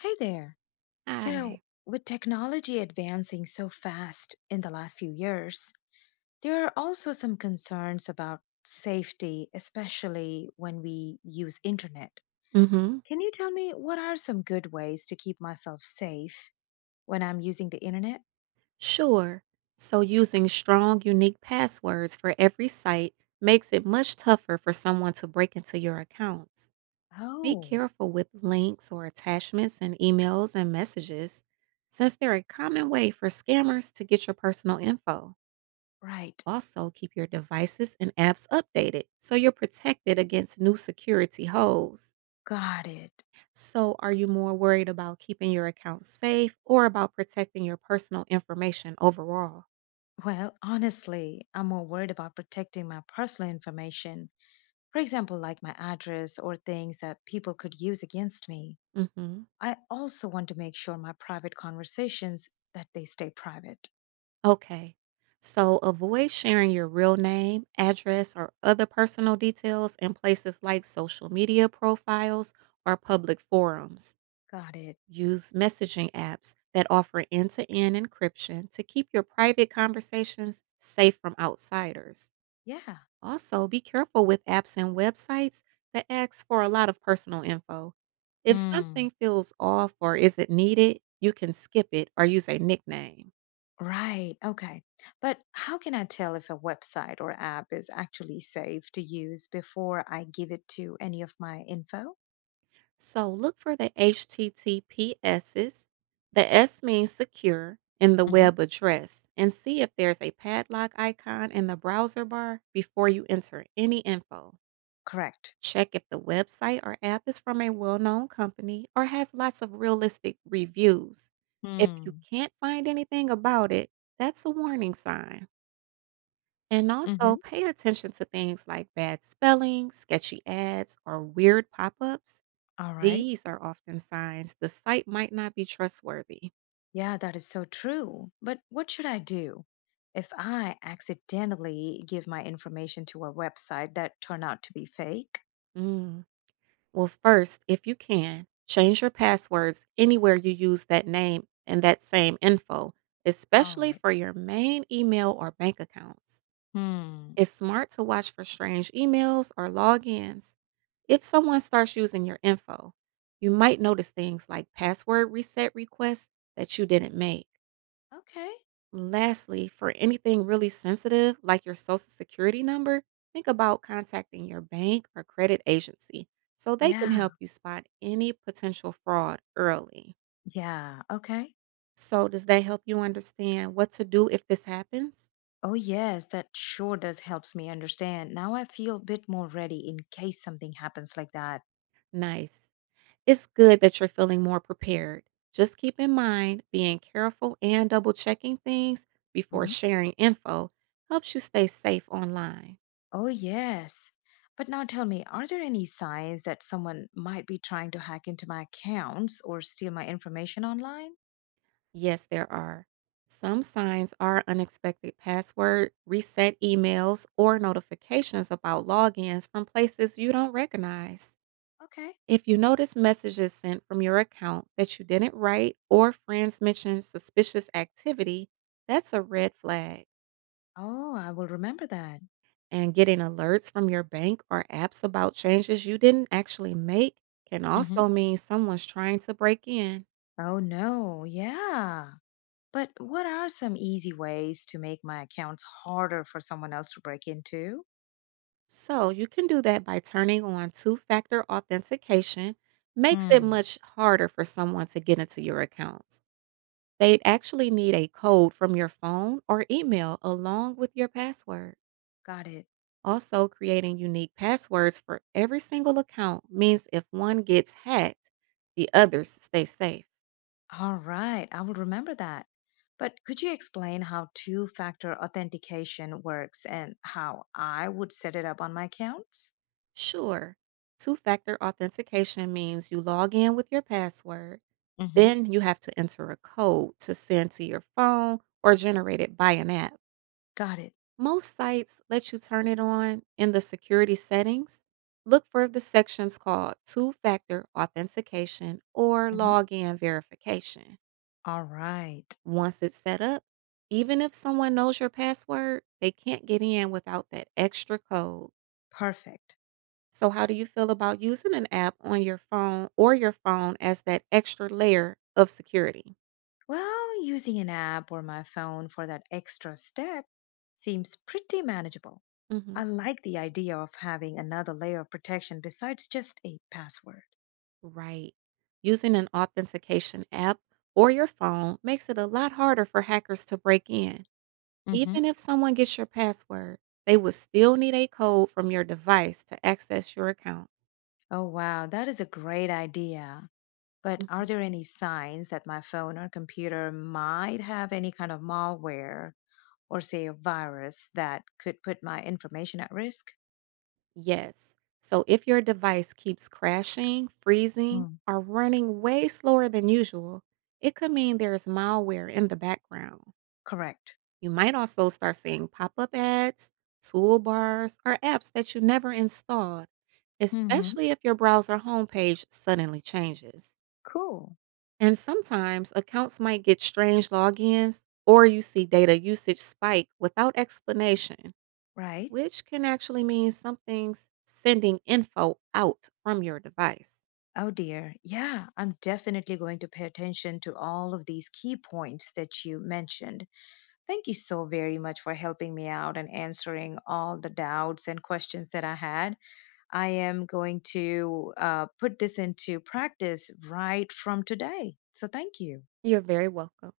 Hey there. Hi. So, with technology advancing so fast in the last few years, there are also some concerns about safety, especially when we use internet. Mhm. Can you tell me what are some good ways to keep myself safe when I'm using the internet? Sure. So using strong, unique passwords for every site makes it much tougher for someone to break into your accounts. Be Oh, careful with links or attachments in emails and messages, since they're a common way for scammers to get your personal info. right. Also, keep your devices and apps updated so you're protected against new security holes. Got it. So, are you more worried about keeping your account safe or about protecting your personal information overall? Well, honestly, I'm more worried about protecting my personal information, for example, like my address or things that people could use against me. Mhm. I also want to make sure my private conversations that they stay private. Okay. So, avoid sharing your real name, address, or other personal details in places like social media profiles or public forums. Got it. Use messaging apps that offer end to end encryption to keep your private conversations safe from outsiders. Yeah. Also, be careful with apps and websites that ask for a lot of personal info. If Hmm. something feels off or isn't needed, you can skip it or use a nickname. Right. Okay. But how can I tell if a website or app is actually safe to use before I give it to any of my info? So look for the HTTPSs. The S means secure in the Hmm. web address and see if there's a padlock icon in the browser bar before you enter any info. Correct. Check if the website or app is from a well known company or has lots of realistic reviews. If you Hmm. can't find anything about it, that's a warning sign. And also Mm-hmm. pay attention to things like bad spelling, sketchy ads, or weird pop ups. All right. These are often signs the site might not be trustworthy. Yeah, that is so true. But what should I do if I accidentally give my information to a website that turned out to be fake? Mm. Well, first, if you can, change your passwords anywhere you use that name and that same info, All especially right. for your main email or bank accounts. Hmm. It's smart to watch for strange emails or logins. If someone starts using your info, you might notice things like password reset requests that you didn't make. Okay. Lastly, for anything really sensitive like your social security number, think about contacting your bank or credit agency so they can Yeah, help you spot any potential fraud early. yeah. Okay. So, does that help you understand what to do if this happens? Oh, yes, that sure does helps me understand. Now I feel a bit more ready in case something happens like that. Nice. It's good that you're feeling more prepared. Just keep in mind being careful and double checking things before Hmm. sharing info helps you stay safe online. Oh, yes. But now tell me, are there any signs that someone might be trying to hack into my accounts or steal my information online? Yes, there are. Some signs are unexpected password, reset emails, or notifications about logins from places you don't recognize. Okay. If you notice messages sent from your account that you didn't write or friends mention suspicious activity, that's a red flag. Oh, I will remember that. And getting alerts from your bank or apps about changes you didn't actually make can Hmm. also mean someone's trying to break in. Oh, no. Yeah. But what are some easy ways to make my accounts harder for someone else to break into? So you can do that by turning on two factor authentication, makes it Hmm. much harder for someone to get into your accounts. They'd actually need a code from your phone or email along with your password. Got it. Also, creating unique passwords for every single account means if one gets hacked, the others stay safe. All right, I will remember that. But could you explain how two factor authentication works and how I would set it up on my accounts? Sure, two factor authentication means you log in with your password. Hmm. Then you have to enter a code to send to your phone or generate it by an app. Got it. Most sites let you turn it on in the security settings. Look for the sections called two factor authentication or Hmm. login verification. All right, Once it's set up, even if someone knows your password, they can't get in without that extra code. perfect. So, how do you feel about using an app on your phone or your phone as that extra layer of security? Well, using an app or my phone for that extra step seems pretty manageable. Mhm. I like the idea of having another layer of protection besides just a password. Right. Using an authentication app or your phone makes it a lot harder for hackers to break in. Hmm. Even if someone gets your password, they would still need a code from your device to access your accounts. Oh, wow, that is a great idea. But are Mhm. there any signs that my phone or computer might have any kind of malware or, say, a virus that could put my information at risk? Yes. So if your device keeps crashing, freezing, Mm. or running way slower than usual, it could mean there's malware in the background. Correct. You might also start seeing pop up ads, toolbars, or apps that you never installed, Mm-hmm. especially if your browser homepage suddenly changes. Cool. And sometimes accounts might get strange logins or you see data usage spike without explanation, Right? which can actually mean something's sending info out from your device. Oh dear. Yeah, I'm definitely going to pay attention to all of these key points that you mentioned. Thank you so very much for helping me out and answering all the doubts and questions that I had. I am going to put this into practice right from today. So, thank you. You're very welcome.